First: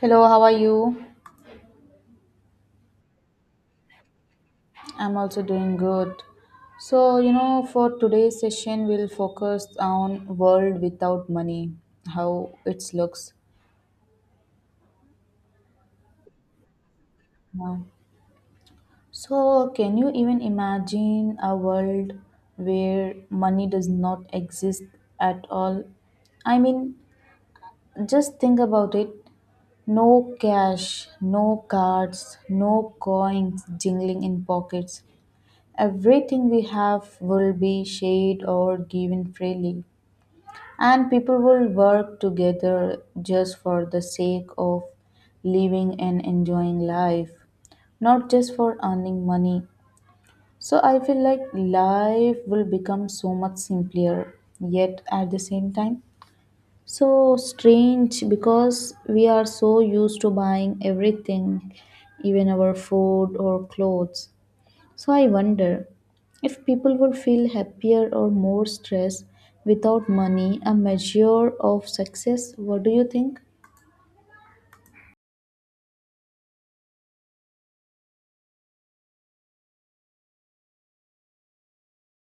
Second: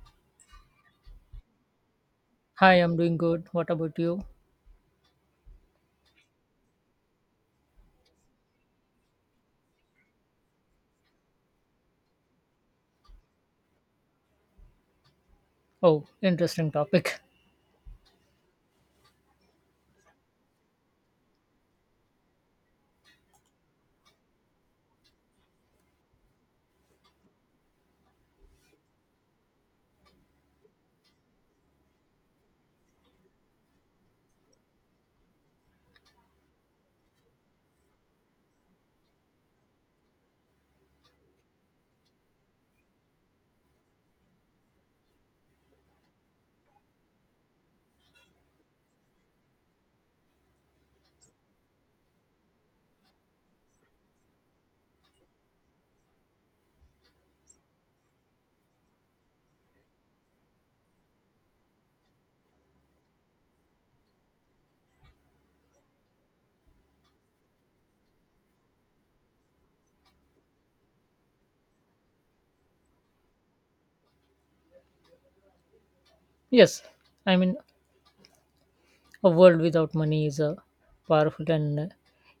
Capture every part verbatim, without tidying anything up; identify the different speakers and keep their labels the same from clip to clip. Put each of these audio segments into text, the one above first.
Speaker 1: Hello, how are you?
Speaker 2: Hi, I'm doing good. What about you?
Speaker 1: I'm also doing good. So, you know, for today's session, we'll focus on world without money, how it looks
Speaker 2: Oh, interesting topic.
Speaker 1: now. So, can you even imagine a world where money does not exist at all? I mean, just think about it. No cash, no cards, no coins jingling in pockets. Everything we have will be shared or given freely, and people will work together just for the sake of living and enjoying life, not just for earning money. So, I feel like life will become so much simpler, yet at the same time, so strange because we are so used to buying everything, even our food or clothes. So I wonder if people would feel happier or more stressed without money, a measure of success. What do you think?
Speaker 2: Yes, I mean, a world without money is a powerful and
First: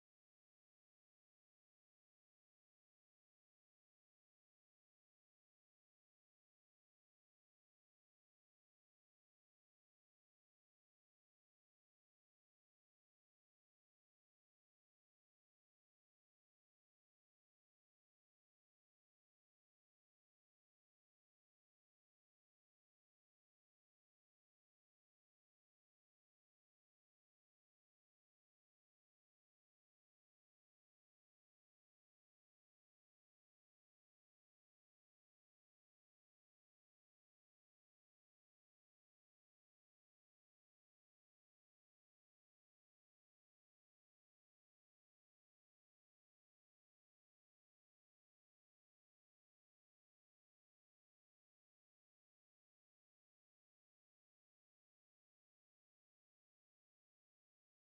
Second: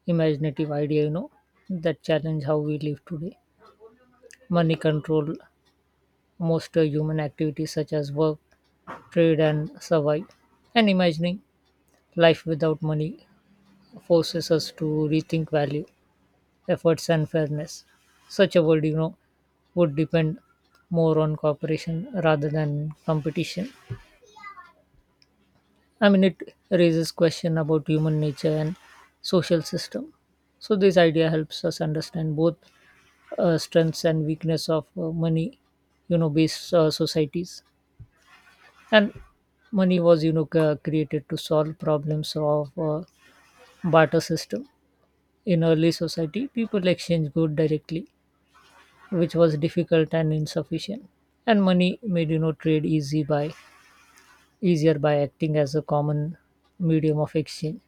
Speaker 2: imaginative idea, you know, that challenge how we live today. Money control most uh, human activities such as work, trade, and survive. And imagining life without money forces us to rethink value, efforts, and fairness. Such a world, you know, would depend more on cooperation rather than competition. I mean, it raises question about human nature and social system. So this idea helps us understand both uh, strengths and weakness of uh, money, you know, based uh, societies. And money was, you know, c- created to solve problems of uh, barter system. In early society, people exchanged good directly, which was difficult and insufficient. And money made, you know, trade easy by easier by acting as a common medium of exchange.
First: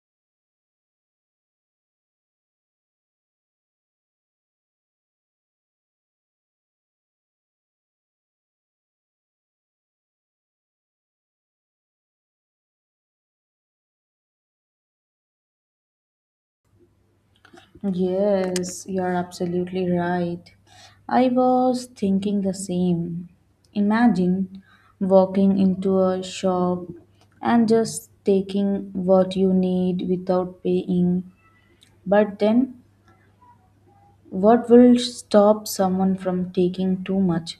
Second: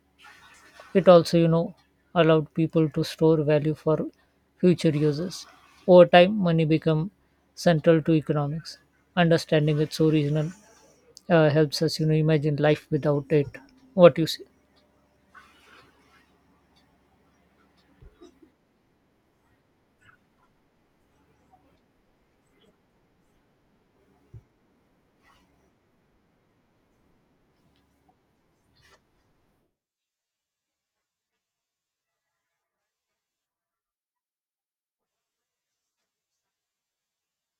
Speaker 2: It also, you know, allowed people to store value for future uses. Over time, money became central to economics. Understanding its origin uh, helps us, you know, imagine life without it. What you say?
Speaker 1: Yes, you're absolutely right. I was thinking the same. Imagine walking into a shop and just taking what you need without paying. But then, what will stop someone from taking too much?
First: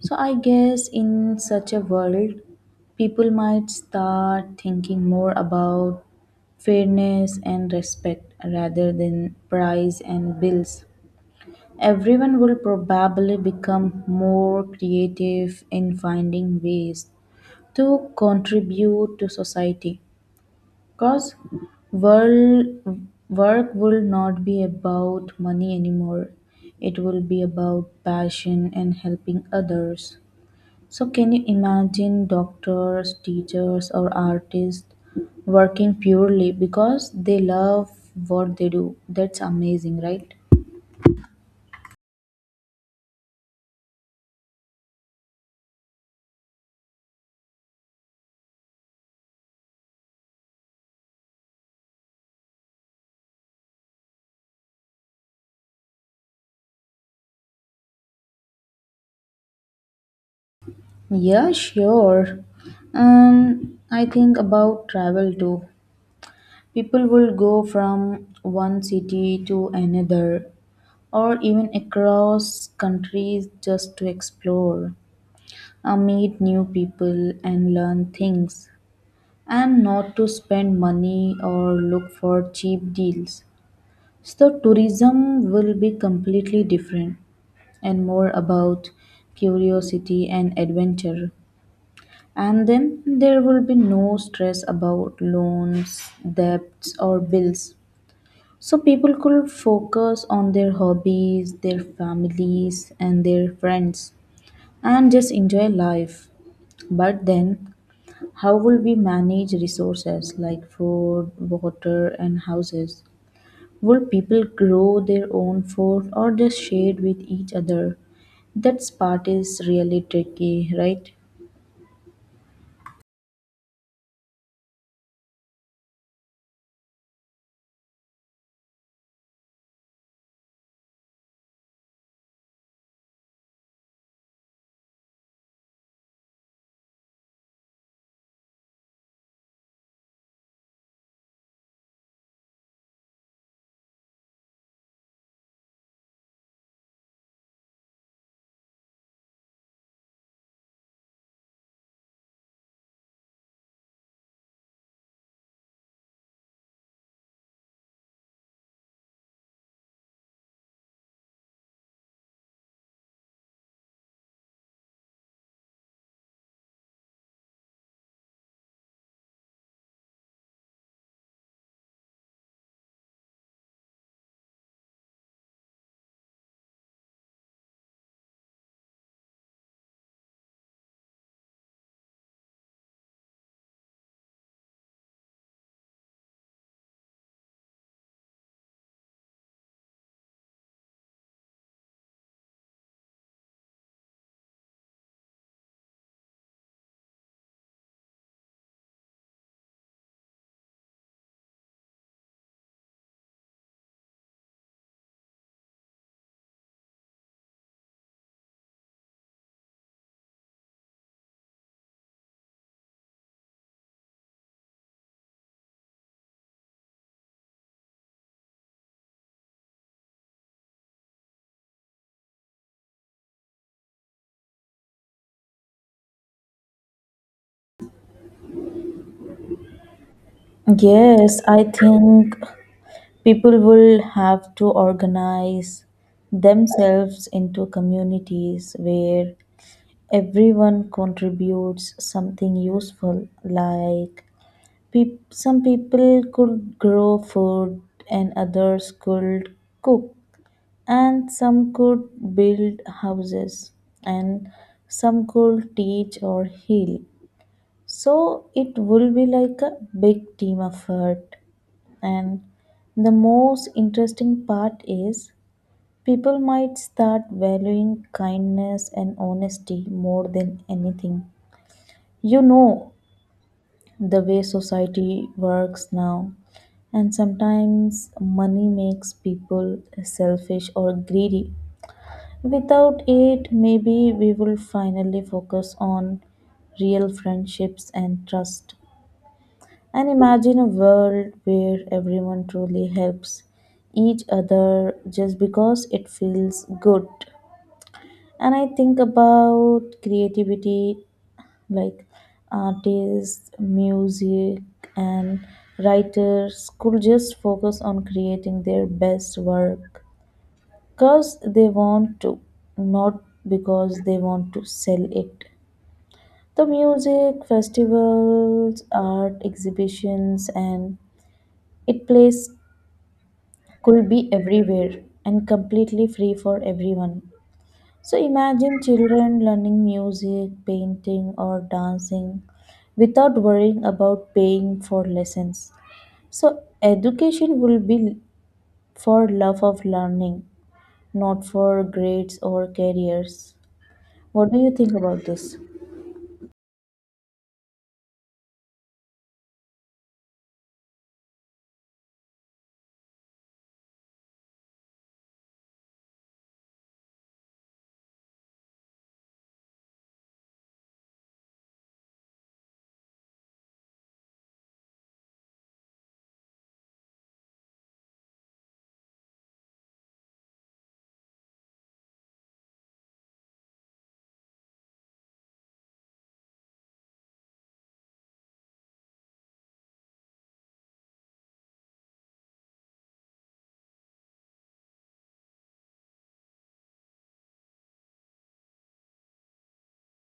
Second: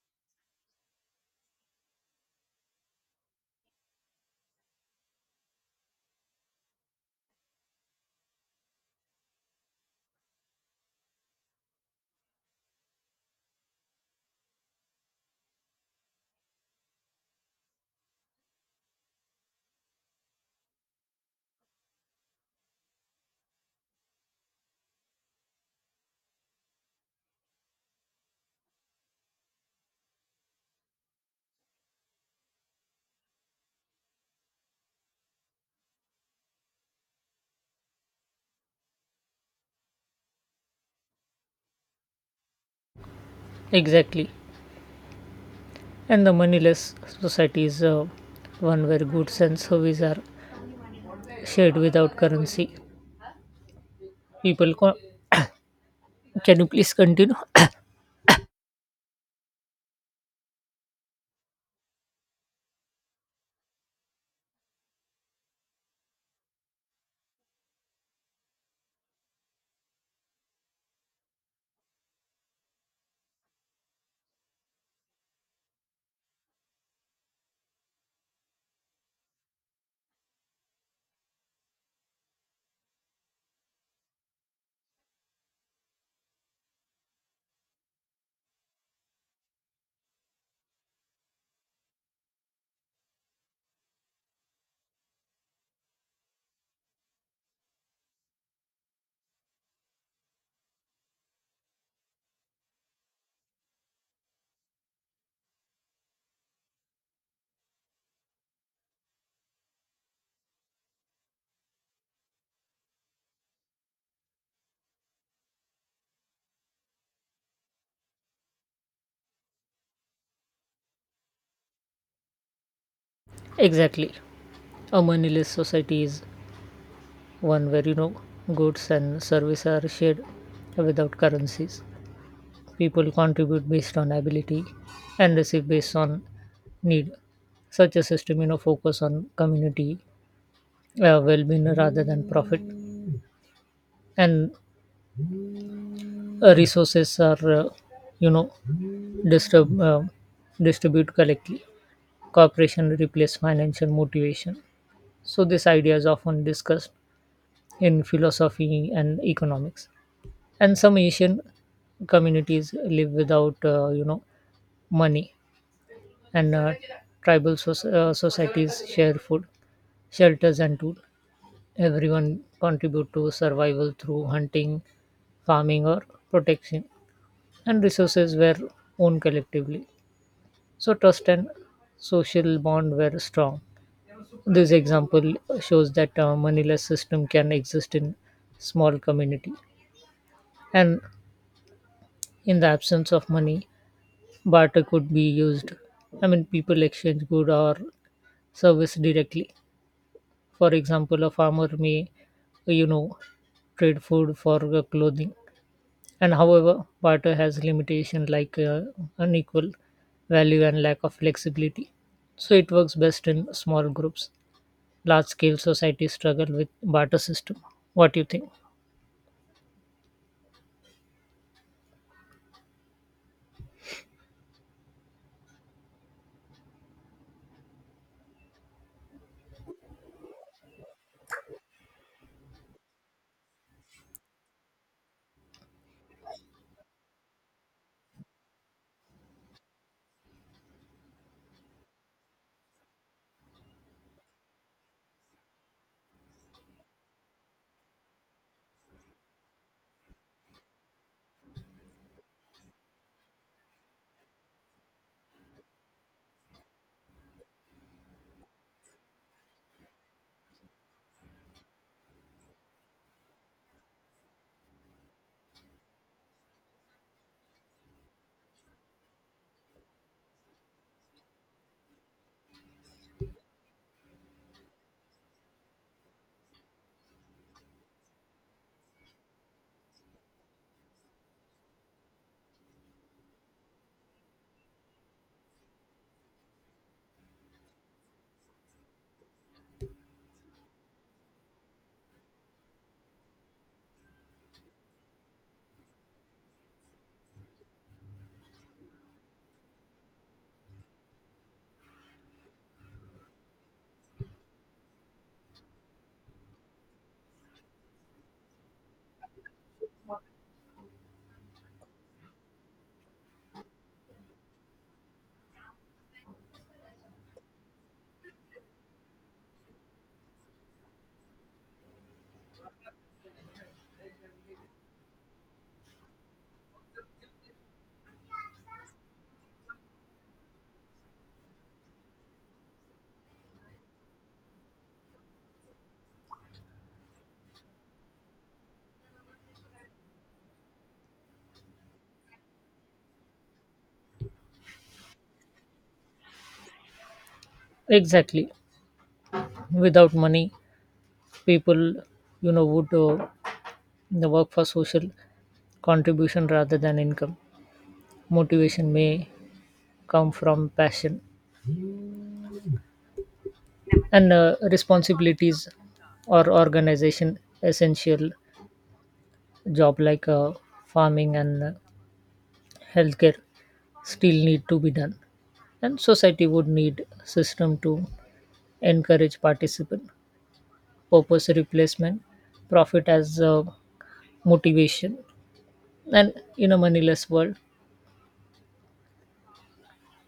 Speaker 1: So I guess in such a world, people might start thinking more about fairness and respect rather than price and bills. Everyone will probably become more creative in finding ways to contribute to society, because world work will not be about money anymore. It will be about passion and helping others. So, can you imagine doctors, teachers, or artists working purely because they love what they do? That's amazing, right?
Speaker 2: Exactly. And the moneyless society is uh, one where goods and services are shared without currency. People, co- can you please continue?
Speaker 1: Yeah, sure. Um, I think about travel too. People will go from one city to another or even across countries just to explore, uh, meet new people, and learn things, and not to spend money or look for cheap deals. So, tourism will be completely different and more about curiosity and adventure. And then there will be no stress about loans, debts, or bills. So, people could focus on their hobbies, their families, and their friends and just enjoy life. But then, how will we manage resources like food, water, and houses? Will people grow their own food or just share with each other? That part is really tricky, right?
Speaker 2: Exactly. A moneyless society is one where you know goods and services are shared without currencies. People contribute based on ability and receive based on need. Such a system, you know, focus on community uh, well-being rather than profit, and uh, resources are, uh, you know, disturb, uh, distribute collectively. Cooperation replace financial motivation. So this idea is often discussed in philosophy and economics. And some Asian communities live without, uh, you know, money and uh, tribal soc- uh, societies share food, shelters, and tools. Everyone contribute to survival through hunting, farming, or protection, and resources were owned collectively. So trust and social bond were strong. This example shows that a moneyless system can exist in small community, and in the absence of money, barter could be used. I mean, people exchange good or service directly. For example, a farmer may, you know, trade food for uh, clothing. And however, barter has limitation like uh, unequal value and lack of flexibility. So it works best in small groups. Large scale societies struggle with barter system. What do you think?
Speaker 1: Yes, I think people will have to organize themselves into communities where everyone contributes something useful. Like, Peop some people could grow food and others could cook, and some could build houses, and some could teach or heal. So it will be like a big team effort, and the most interesting part is people might start valuing kindness and honesty more than anything, you know the way society works now. And sometimes money makes people selfish or greedy. Without it, maybe we will finally focus on real friendships and trust. And imagine a world where everyone truly helps each other just because it feels good. And I think about creativity, like artists, music, and writers could just focus on creating their best work because they want to, not because they want to sell it. The music festivals, art exhibitions, and it place could be everywhere and completely free for everyone. So imagine children learning music, painting, or dancing without worrying about paying for lessons. So education will be for love of learning, not for grades or careers. What do you think about this?
Speaker 2: Exactly. Without money, people, you know, would uh, the work for social contribution rather than income. Motivation may come from passion and uh, responsibilities or organization essential job like uh, farming and uh, healthcare still need to be done, and society would need system to encourage participant purpose replacement profit as uh, motivation. And in a moneyless world,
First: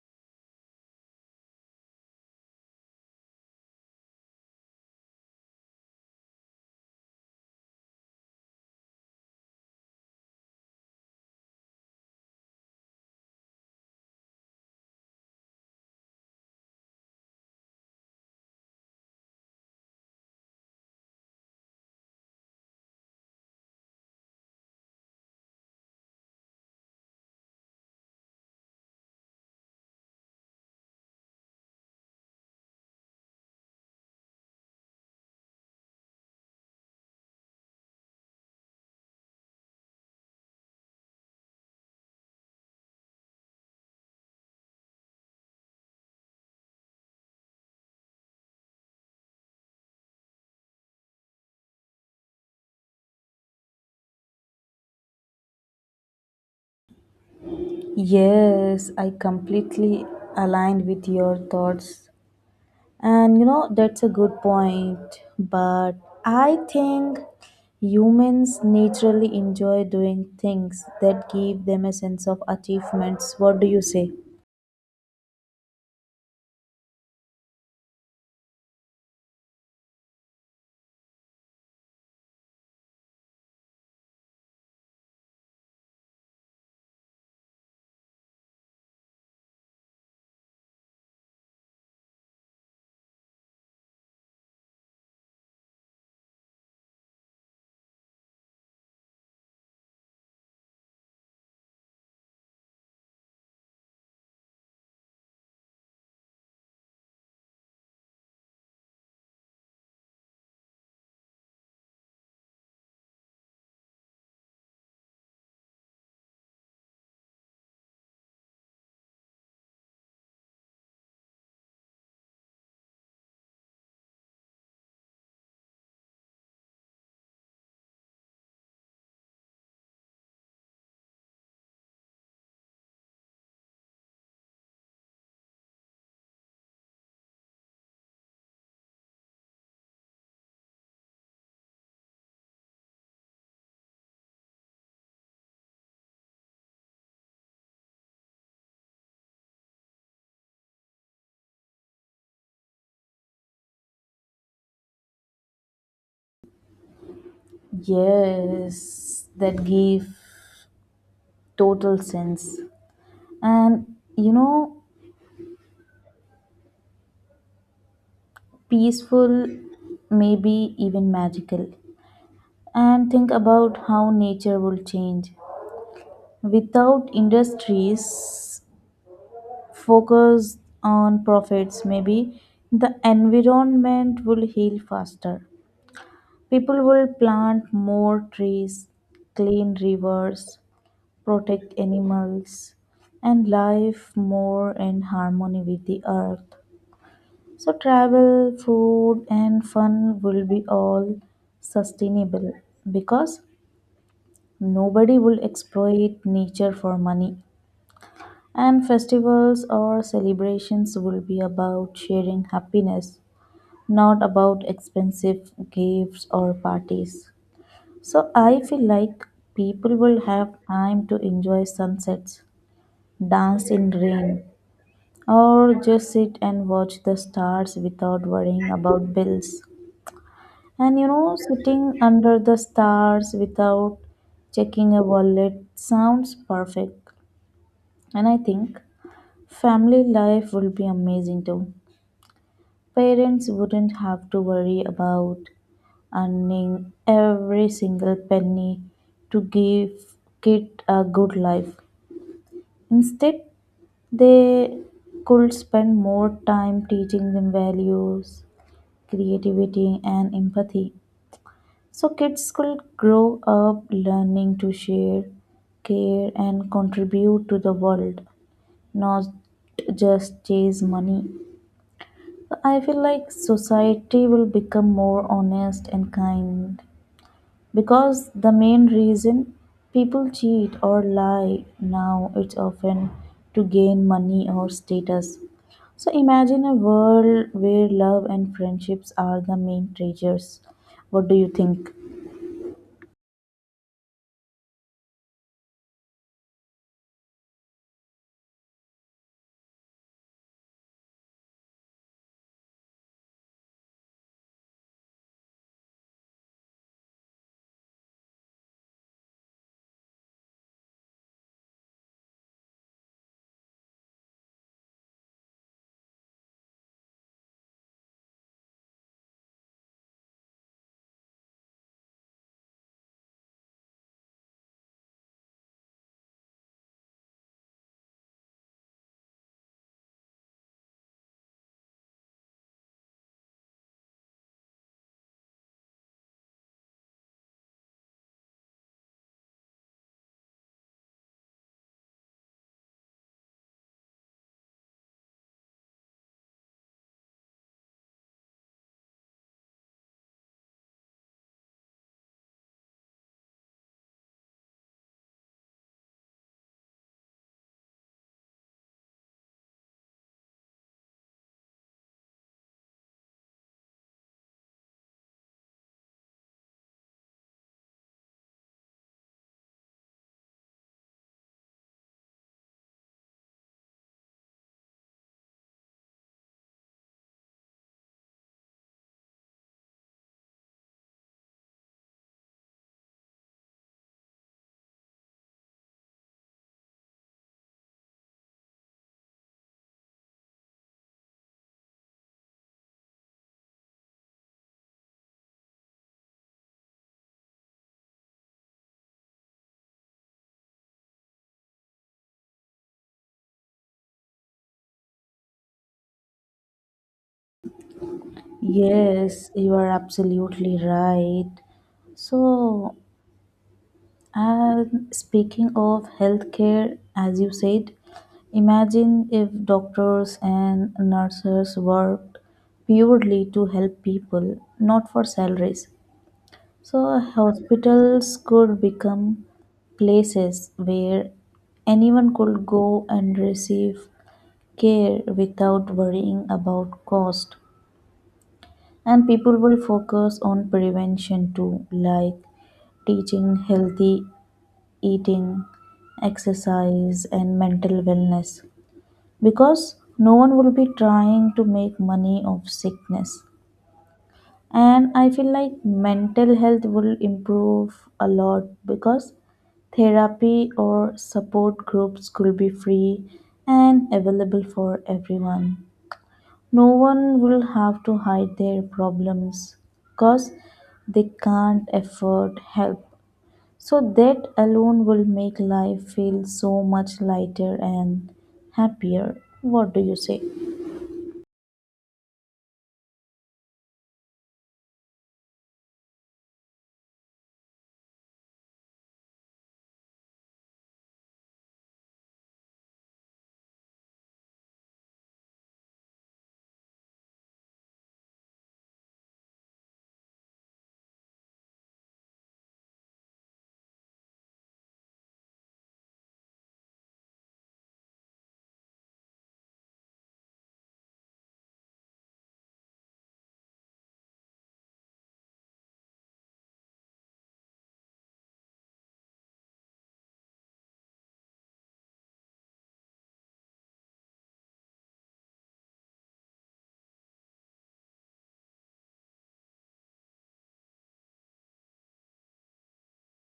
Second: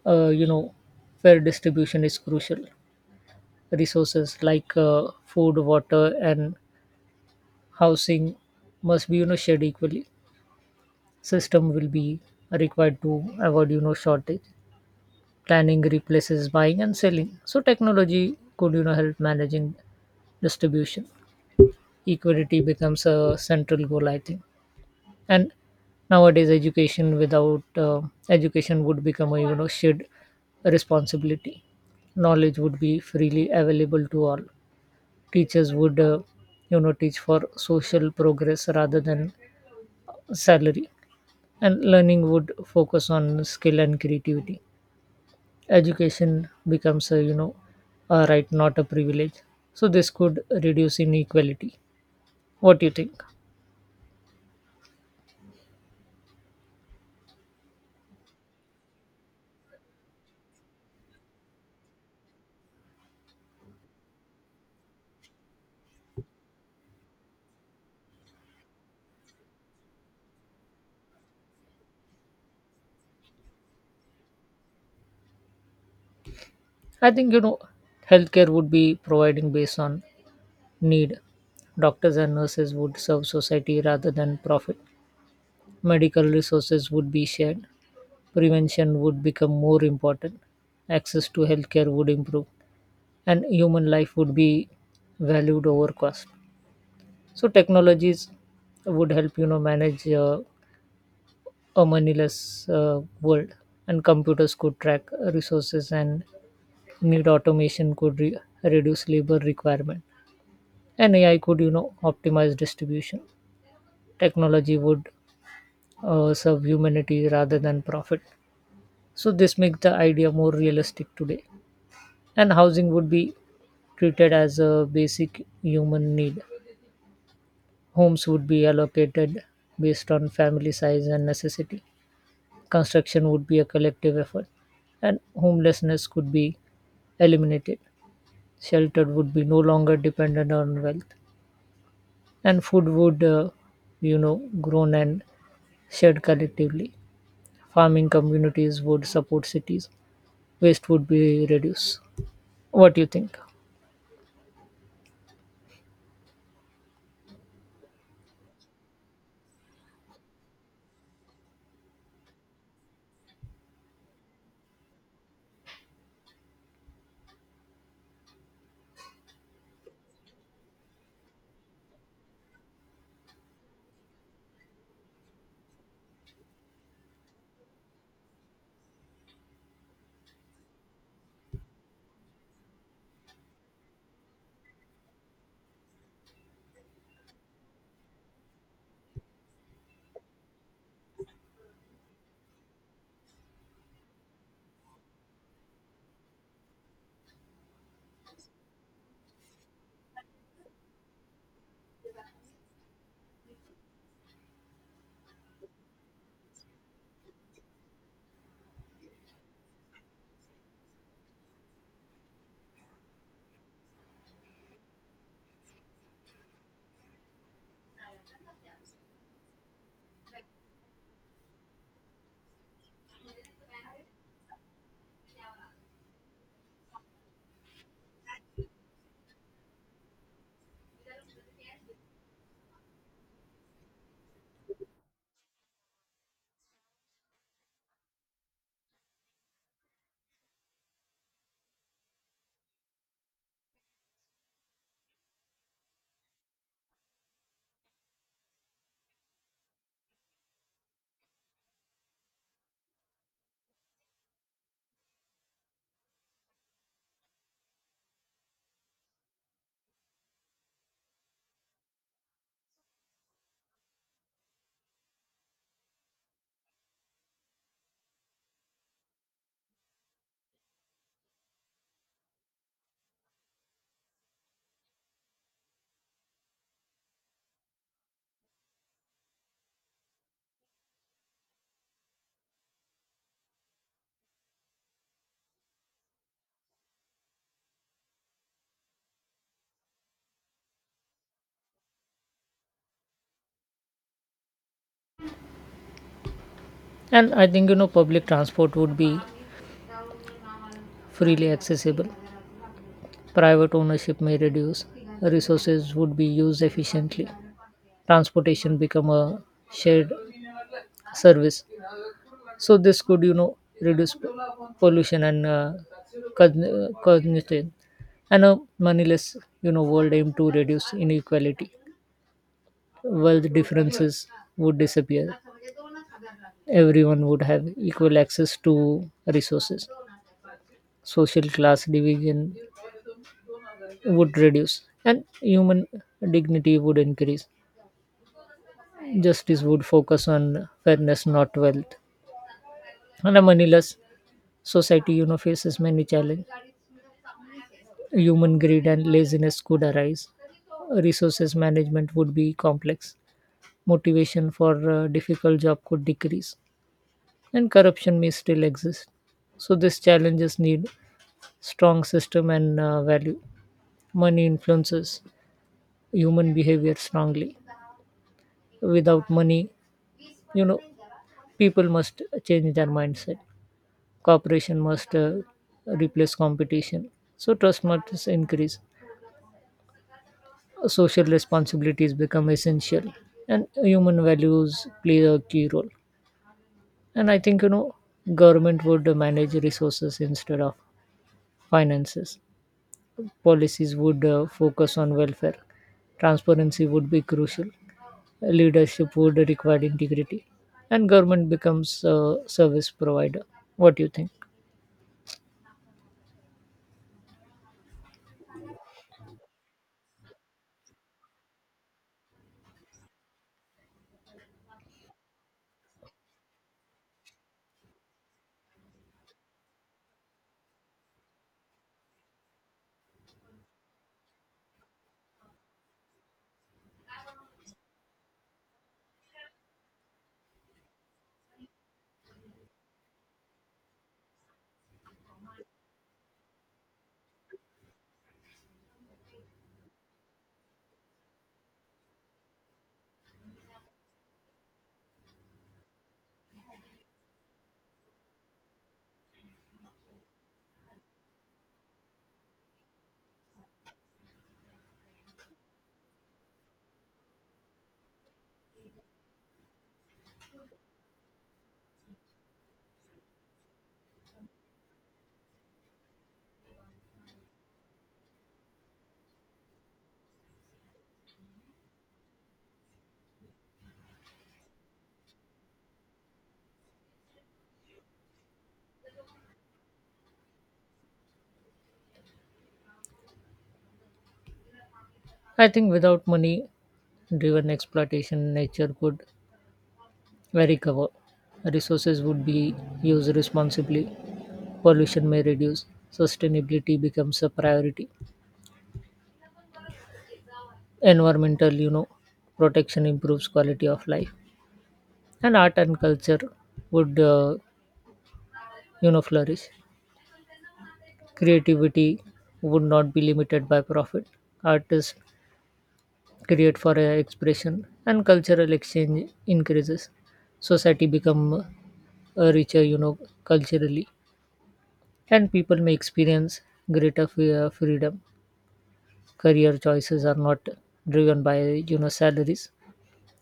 Speaker 2: uh, you know fair distribution is crucial. Resources like uh, food, water, and housing must be, you know shared equally. System will be required to avoid, you know shortage. Planning replaces buying and selling, so technology could, you know help managing distribution. Equality becomes a central goal, I think. And nowadays education without uh, education would become a, you know shared responsibility. Knowledge would be freely available to all. Teachers would, uh, you know teach for social progress rather than salary, and learning would focus on skill and creativity. Education becomes a, you know a right, not a privilege. So this could reduce inequality. What do you think?
Speaker 1: Yes, I completely aligned with your thoughts. And you know, that's a good point. But I think humans naturally enjoy doing things that give them a sense of achievements. What do you say?
Speaker 2: I think, you know healthcare would be providing based on need. Doctors and nurses would serve society rather than profit. Medical resources would be shared. Prevention would become more important. Access to healthcare would improve, and human life would be valued over cost. So technologies would help, you know manage uh, a moneyless uh, world, and computers could track resources and need. Automation could re- reduce labor requirement, and A I could, you know optimize distribution. Technology would uh, serve humanity rather than profit. So this makes the idea more realistic today, and housing would be treated as a basic human need. Homes would be allocated based on family size and necessity. Construction would be a collective effort, and homelessness could be eliminated. Shelter would be no longer dependent on wealth, and food would, uh, you know, grown and shared collectively. Farming communities would support cities. Waste would be reduced. What do you think?
Speaker 1: Yes, that give total sense. And you know, peaceful, maybe even magical. And think about how nature will change. Without industries focus on profits, maybe the environment will heal faster. People will plant more trees, clean rivers, protect animals, and live more in harmony with the earth. So travel, food, and fun will be all sustainable because nobody will exploit nature for money. And festivals or celebrations will be about sharing happiness, not about expensive gifts or parties. So I feel like people will have time to enjoy sunsets, dance in rain, or just sit and watch the stars without worrying about bills. And you know, sitting under the stars without checking a wallet sounds perfect. And I think family life will be amazing too. Parents wouldn't have to worry about earning every single penny to give kid a good life. Instead, they could spend more time teaching them values, creativity and empathy. So kids could grow up learning to share, care and contribute to the world, not just chase money. I feel like society will become more honest and kind because the main reason people cheat or lie now it's often to gain money or status. So imagine a world where love and friendships are the main treasures. What do you think?
Speaker 2: And I think, you know, public transport would be freely accessible. Private ownership may reduce. Resources would be used efficiently. Transportation become a shared service. So this could, you know, reduce p- pollution and uh, cogn- cognition. And a moneyless, you know, world aim to reduce inequality. Wealth differences would disappear. Everyone would have equal access to resources. Social class division would reduce, and human dignity would increase. Justice would focus on fairness, not wealth. And a moneyless society, you know, faces many challenges. Human greed and laziness could arise. Resources management would be complex. Motivation for a difficult job could decrease. And corruption may still exist. So these challenges need strong system and uh, value. Money influences human behavior strongly. Without money, you know, people must change their mindset. Cooperation must uh, replace competition. So trust must increase. Social responsibilities become essential, and human values play a key role. And I think, you know government would manage resources instead of finances. Policies would uh, focus on welfare. Transparency would be crucial. Leadership would require integrity, and government becomes a service provider. What do you think?
Speaker 1: Yes, you are absolutely right. So, and speaking of healthcare, as you said, imagine if doctors and nurses worked purely to help people, not for salaries. So, hospitals could become places where anyone could go and receive care without worrying about cost. And people will focus on prevention too, like teaching healthy eating, exercise, and mental wellness, because no one will be trying to make money off sickness. And I feel like mental health will improve a lot because therapy or support groups could be free and available for everyone. No one will have to hide their problems because they can't afford help. So that alone will make life feel so much lighter and happier. What do you say?
Speaker 2: I think without money driven exploitation, nature could recover. Resources would be used responsibly. Pollution may reduce. Sustainability becomes a priority. Environmental, you know protection improves quality of life. And art and culture would, uh, you know flourish. Creativity would not be limited by profit. Artists create for uh, expression, and cultural exchange increases. Society become uh, richer, you know culturally, and people may experience greater free- uh, freedom. Career choices are not driven by, you know salaries.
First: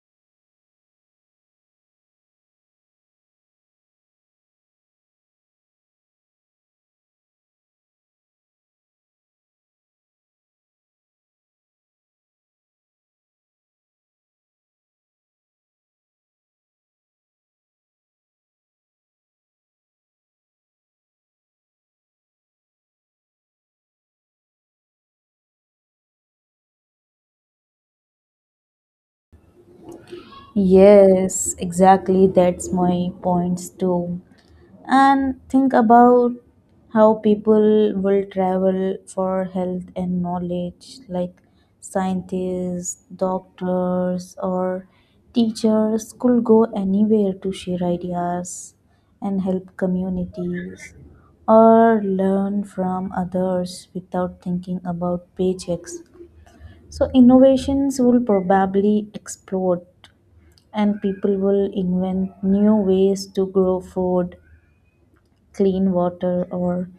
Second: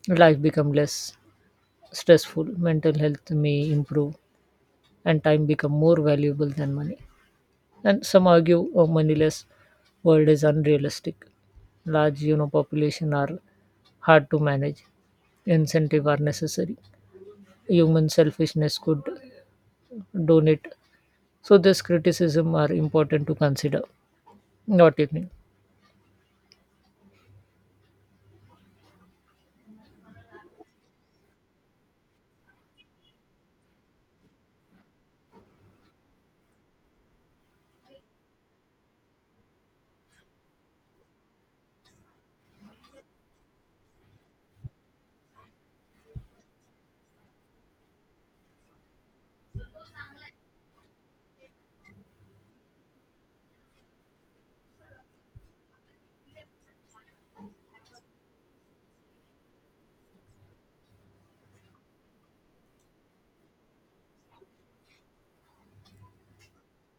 Speaker 2: Life become less stressful, mental health may improve, and time become more valuable than money. And some argue a moneyless world is unrealistic. Large, you know, population are hard to manage. Incentive are necessary. Human selfishness could donate. So this criticism are important to consider. Not evening.
Speaker 1: Yes, exactly. That's my points too. And think about how people will travel for health and knowledge, like scientists, doctors, or teachers could go anywhere to share ideas and help communities or learn from others without thinking about paychecks. So innovations will probably explode, and people will invent new ways to grow food, clean water, or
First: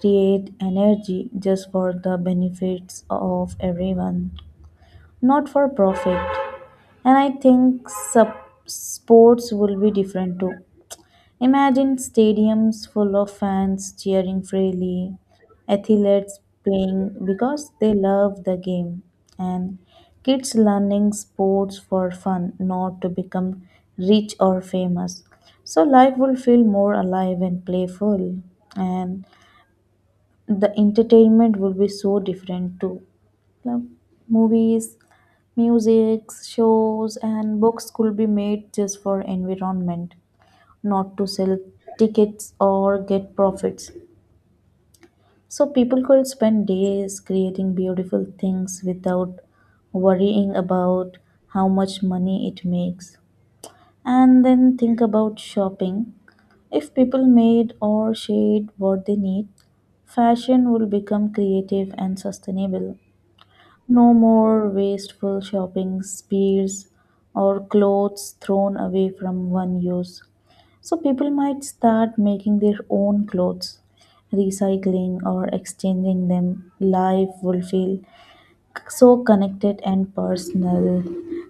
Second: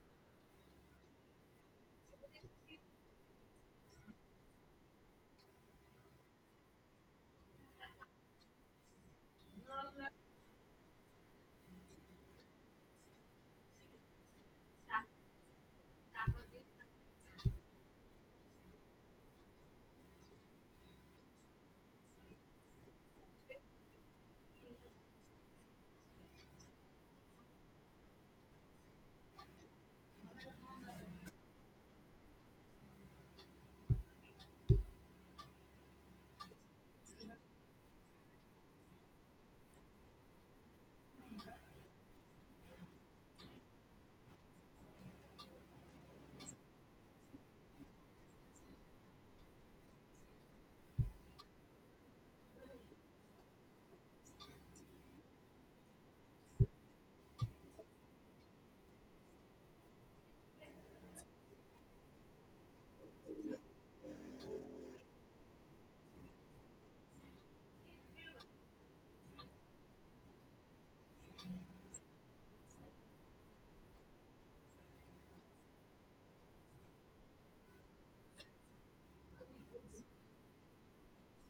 Speaker 1: create energy just for the benefits of everyone, not for profit. And I think sub- sports will be different too. Imagine stadiums full of fans cheering freely, athletes playing because they love the game, and kids learning sports for fun, not to become rich or famous. So life will feel more alive and playful, and the entertainment will be so different too. Like, movies, music, shows, and books could be made just for environment, not to sell tickets or get profits. So people could spend days creating beautiful things without worrying about how much money it makes. And then think about shopping. If people made or shared what they need, fashion will become creative and sustainable. No more wasteful shopping, spears, or clothes thrown away from one use. So people might start making their own clothes, recycling or exchanging them. Life will feel so connected and personal.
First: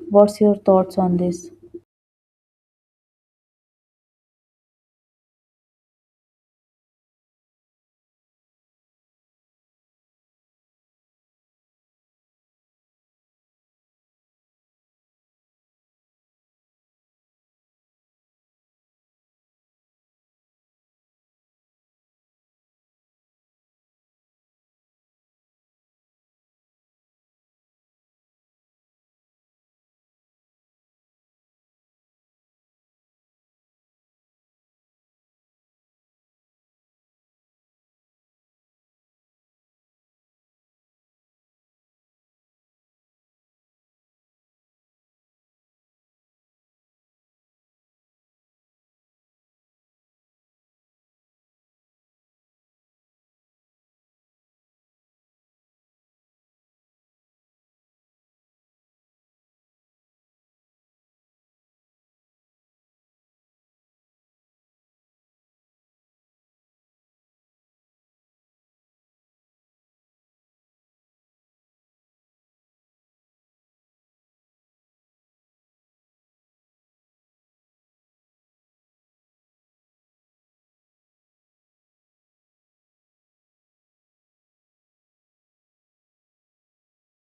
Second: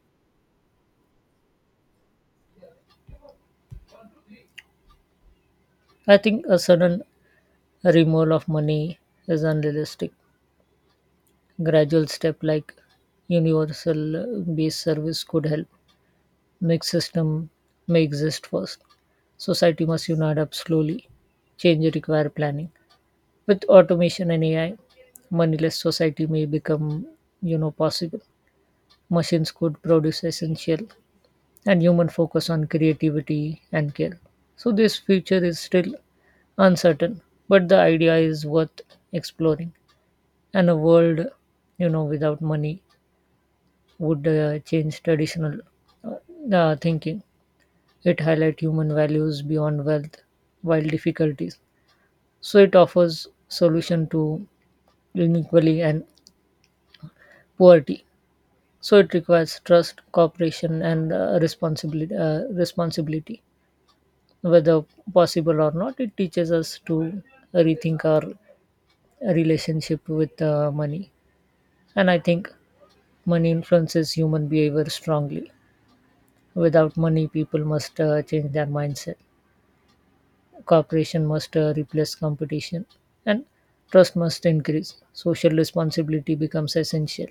Speaker 1: What's your thoughts on this?
Speaker 2: I think a sudden removal of money is unrealistic. Gradual step like universal uh, base service could help. Mixed system may exist first. Society must unite up slowly. Change require planning. With automation and A I, moneyless society may become, you know, possible. Machines could produce essential, and human focus on creativity and care. So this future is still uncertain, but the idea is worth exploring. And a world, you know, without money would uh, change traditional uh, uh, thinking. It highlights human values beyond wealth while difficulties. So it offers solution to inequality and poverty. So it requires trust, cooperation, and uh, responsibility. Uh, responsibility, whether possible or not, it teaches us to rethink our relationship with uh, money. And I think money influences human behavior strongly. Without money, people must uh, change their mindset. Cooperation must uh, replace competition, and trust must increase. Social responsibility becomes essential.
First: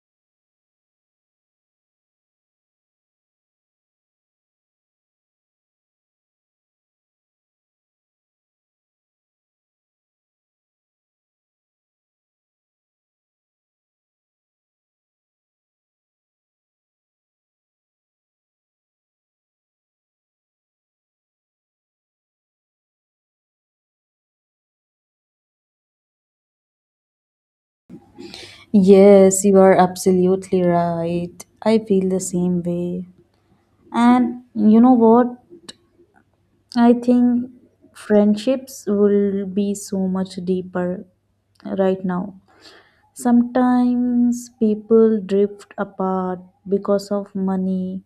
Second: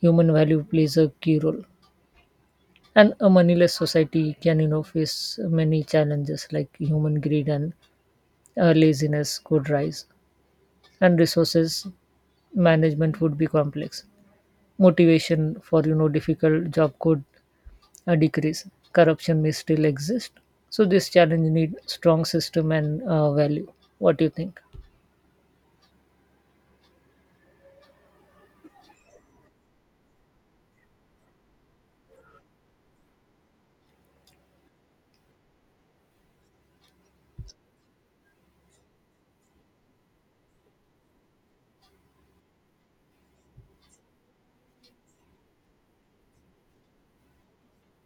Speaker 2: Human value plays a key role. And a moneyless society can, you know, face many challenges like human greed and uh, laziness could rise, and resources management would be complex. Motivation for, you know difficult job could uh, decrease. Corruption may still exist. So this challenge need strong system and uh, value. What do you think?
Speaker 1: Yes, you are absolutely right. I feel the same way. And you know what? I think friendships will be so much deeper right now. Sometimes people drift apart because of money,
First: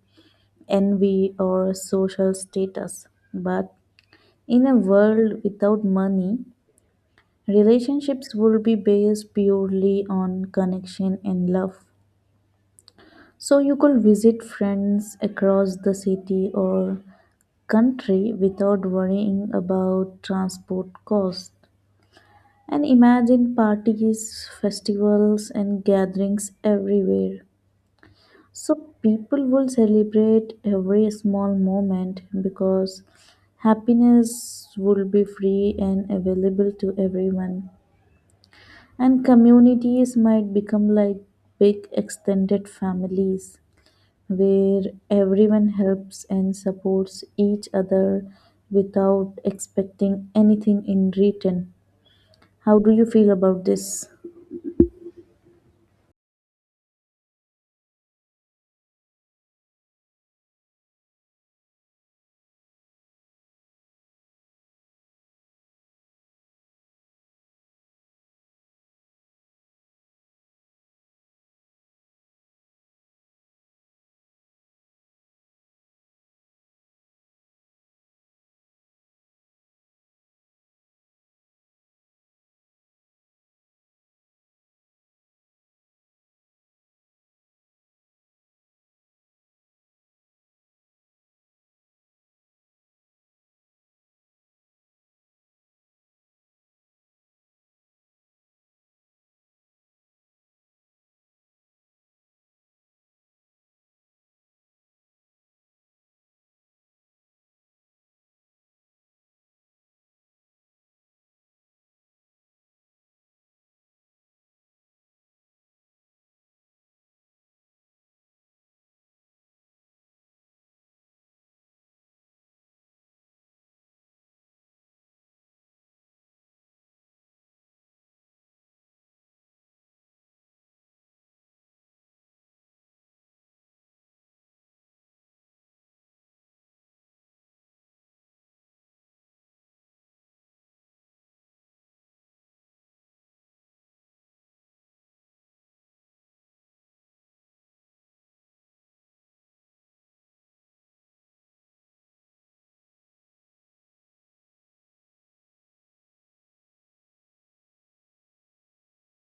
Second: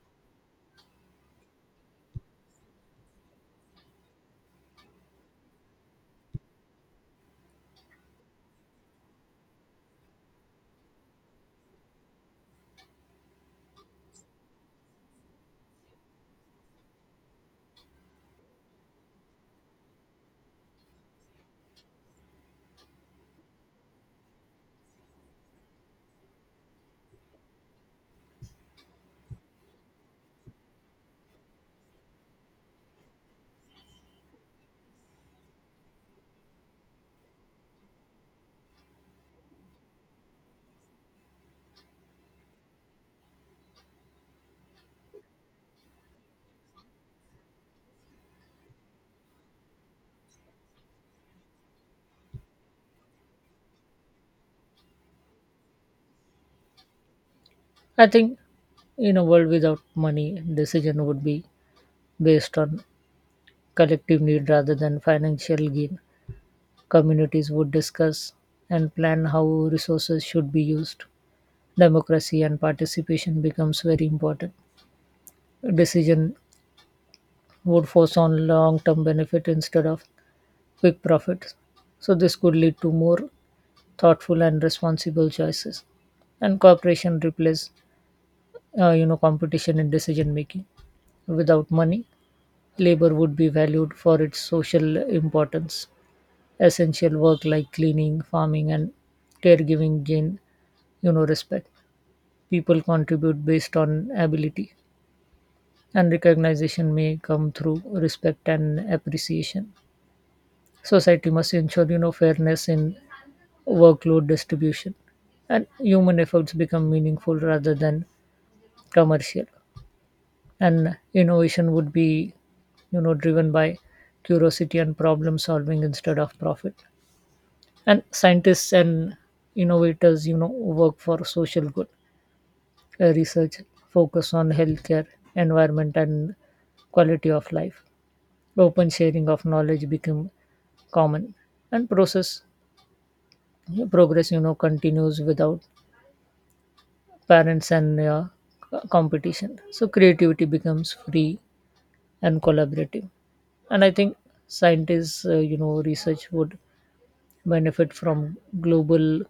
Speaker 1: envy, or social status. But in a world without money, relationships will be based purely on connection and love. So you could visit friends across the city or country without worrying about transport costs. And imagine parties, festivals, and gatherings everywhere. So people will celebrate every small moment because happiness will be free and available to everyone. And communities might become like big extended families where everyone helps and supports each other without expecting anything in return. How do you feel about this?
Speaker 2: I think in a world without money, decision would be based on collective need rather than financial gain. Communities would discuss and plan how resources should be used. Democracy and participation becomes very important. Decision would focus on long-term benefit instead of quick profits. So this could lead to more thoughtful and responsible choices. And cooperation replace, uh, you know competition in decision making. Without money, labor would be valued for its social importance; essential work like cleaning, farming, and caregiving gain, you know, respect. People contribute based on ability, and recognition may come through respect and appreciation. Society must ensure, you know fairness in workload distribution, and human efforts become meaningful rather than commercial. And innovation would be, you know driven by curiosity and problem solving instead of profit, and scientists and innovators, you know work for social good. Uh, research focus on healthcare, environment, and quality of life. Open sharing of knowledge became common, and process progress, you know continues without parents and uh, c- competition. So creativity becomes free and collaborative. And I think scientists, uh, you know research would benefit from global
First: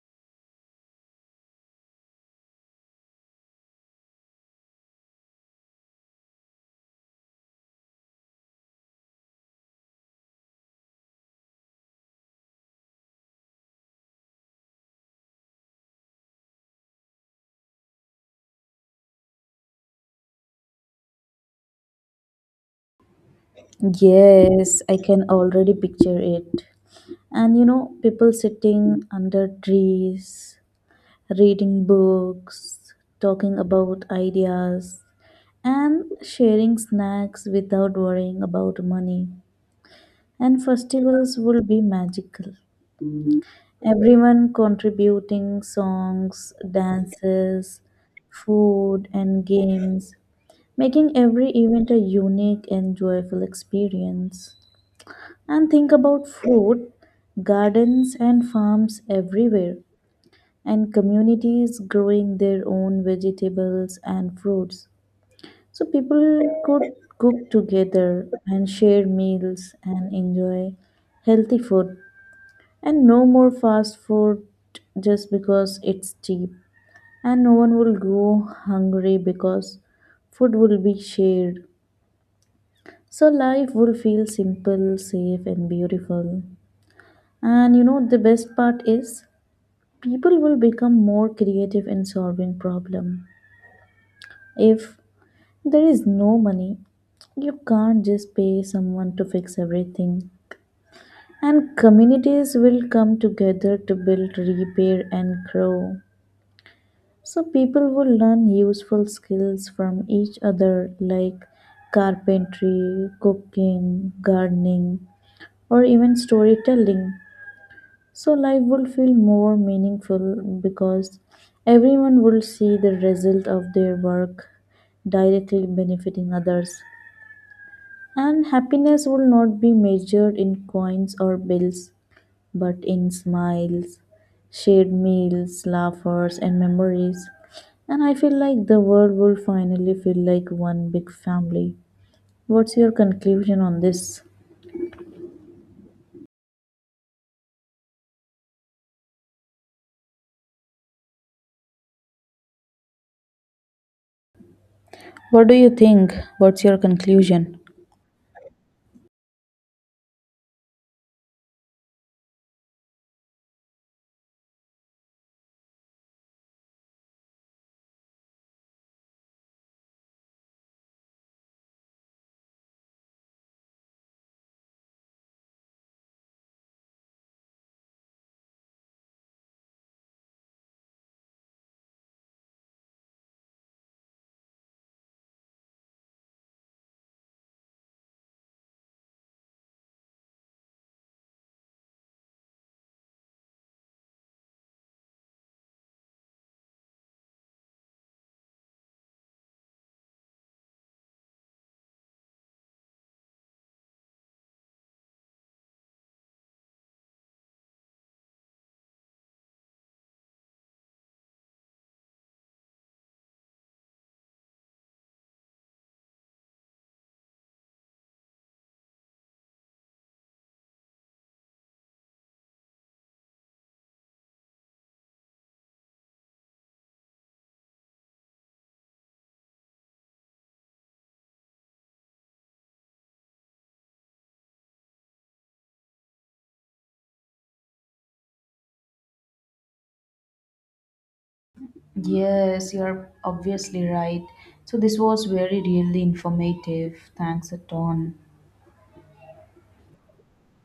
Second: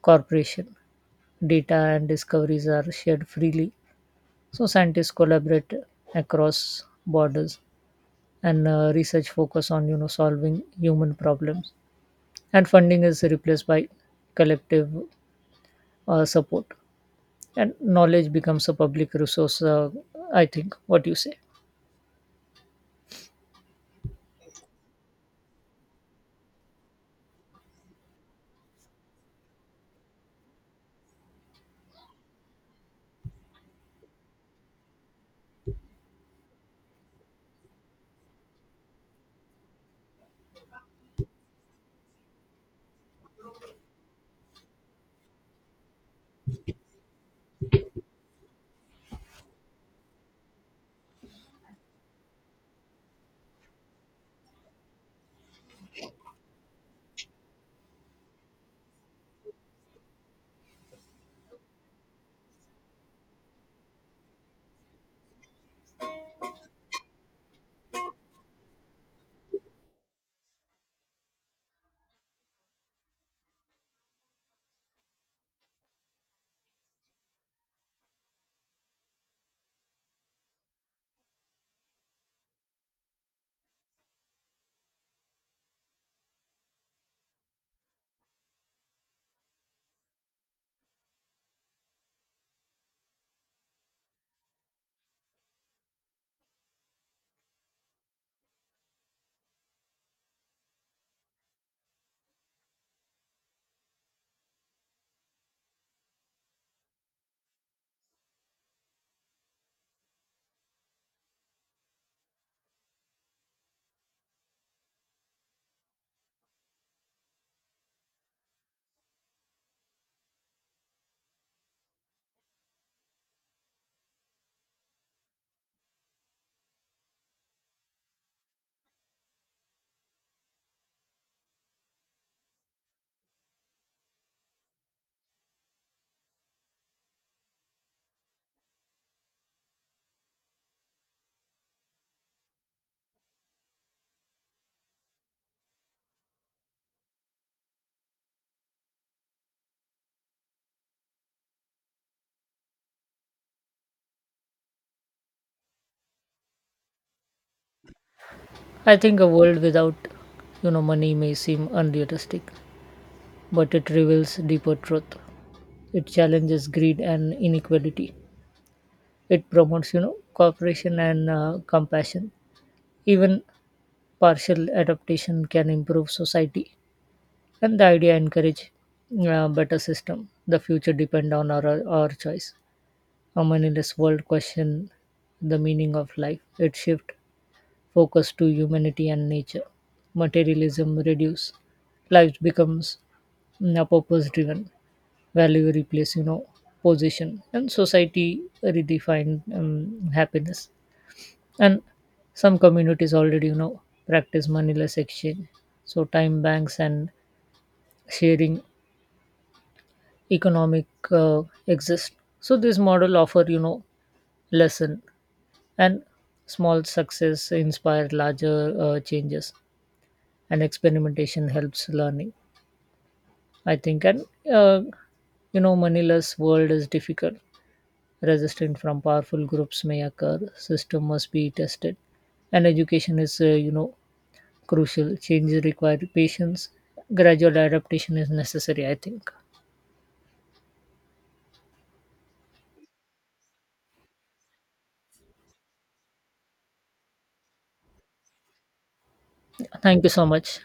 Speaker 2: corporation. Data and discoveries are shared freely, so scientists collaborate across borders, and uh, research focus on, you know solving human problems. And funding is replaced by collective uh, support, and knowledge becomes a public resource. Uh, I think. What you say?
Speaker 1: Yes, I can already picture it. And you know, people sitting under trees, reading books, talking about ideas, and sharing snacks without worrying about money. And festivals will be magical. Everyone contributing songs, dances, food, and games, making every event a unique and joyful experience. And think about food, gardens and farms everywhere, and communities growing their own vegetables and fruits. So people could cook together and share meals and enjoy healthy food. And no more fast food just because it's cheap. And no one will go hungry because food will be shared. So life will feel simple, safe, and beautiful. And you know, the best part is people will become more creative in solving problem. If there is no money, you can't just pay someone to fix everything. And communities will come together to build, repair and grow. So people will learn useful skills from each other, like carpentry, cooking, gardening, or even storytelling. So life will feel more meaningful because everyone will see the result of their work directly benefiting others. And happiness will not be measured in coins or bills, but in smiles, shared meals, laughers, and memories. And I feel like the world will finally feel like one big family. What's your conclusion on this? What do you think? What's your conclusion?
Speaker 2: I think a world without, you know money may seem unrealistic, but it reveals deeper truth. It challenges greed and inequality. It promotes, you know cooperation and uh, compassion. Even partial adaptation can improve society, and the idea encourage uh, better system. The future depend on our, our choice. A meaningless world question the meaning of life. It shift focus to humanity and nature. Materialism reduce. Life becomes, mm, purpose driven. Value replace, you know position, and society redefine, um, happiness. And some communities already, you know practice moneyless exchange. So time banks and sharing economic uh, exist. So this model offer, you know lesson, and small success inspire larger uh, changes, and experimentation helps learning, I think. And uh, you know moneyless world is difficult. Resistance from powerful groups may occur. System must be tested, and education is, uh, you know crucial. Changes require patience. Gradual adaptation is necessary, I think.
Speaker 1: Yes, you're obviously right. So this was very really informative. Thanks a ton.
Speaker 2: Thank you so much.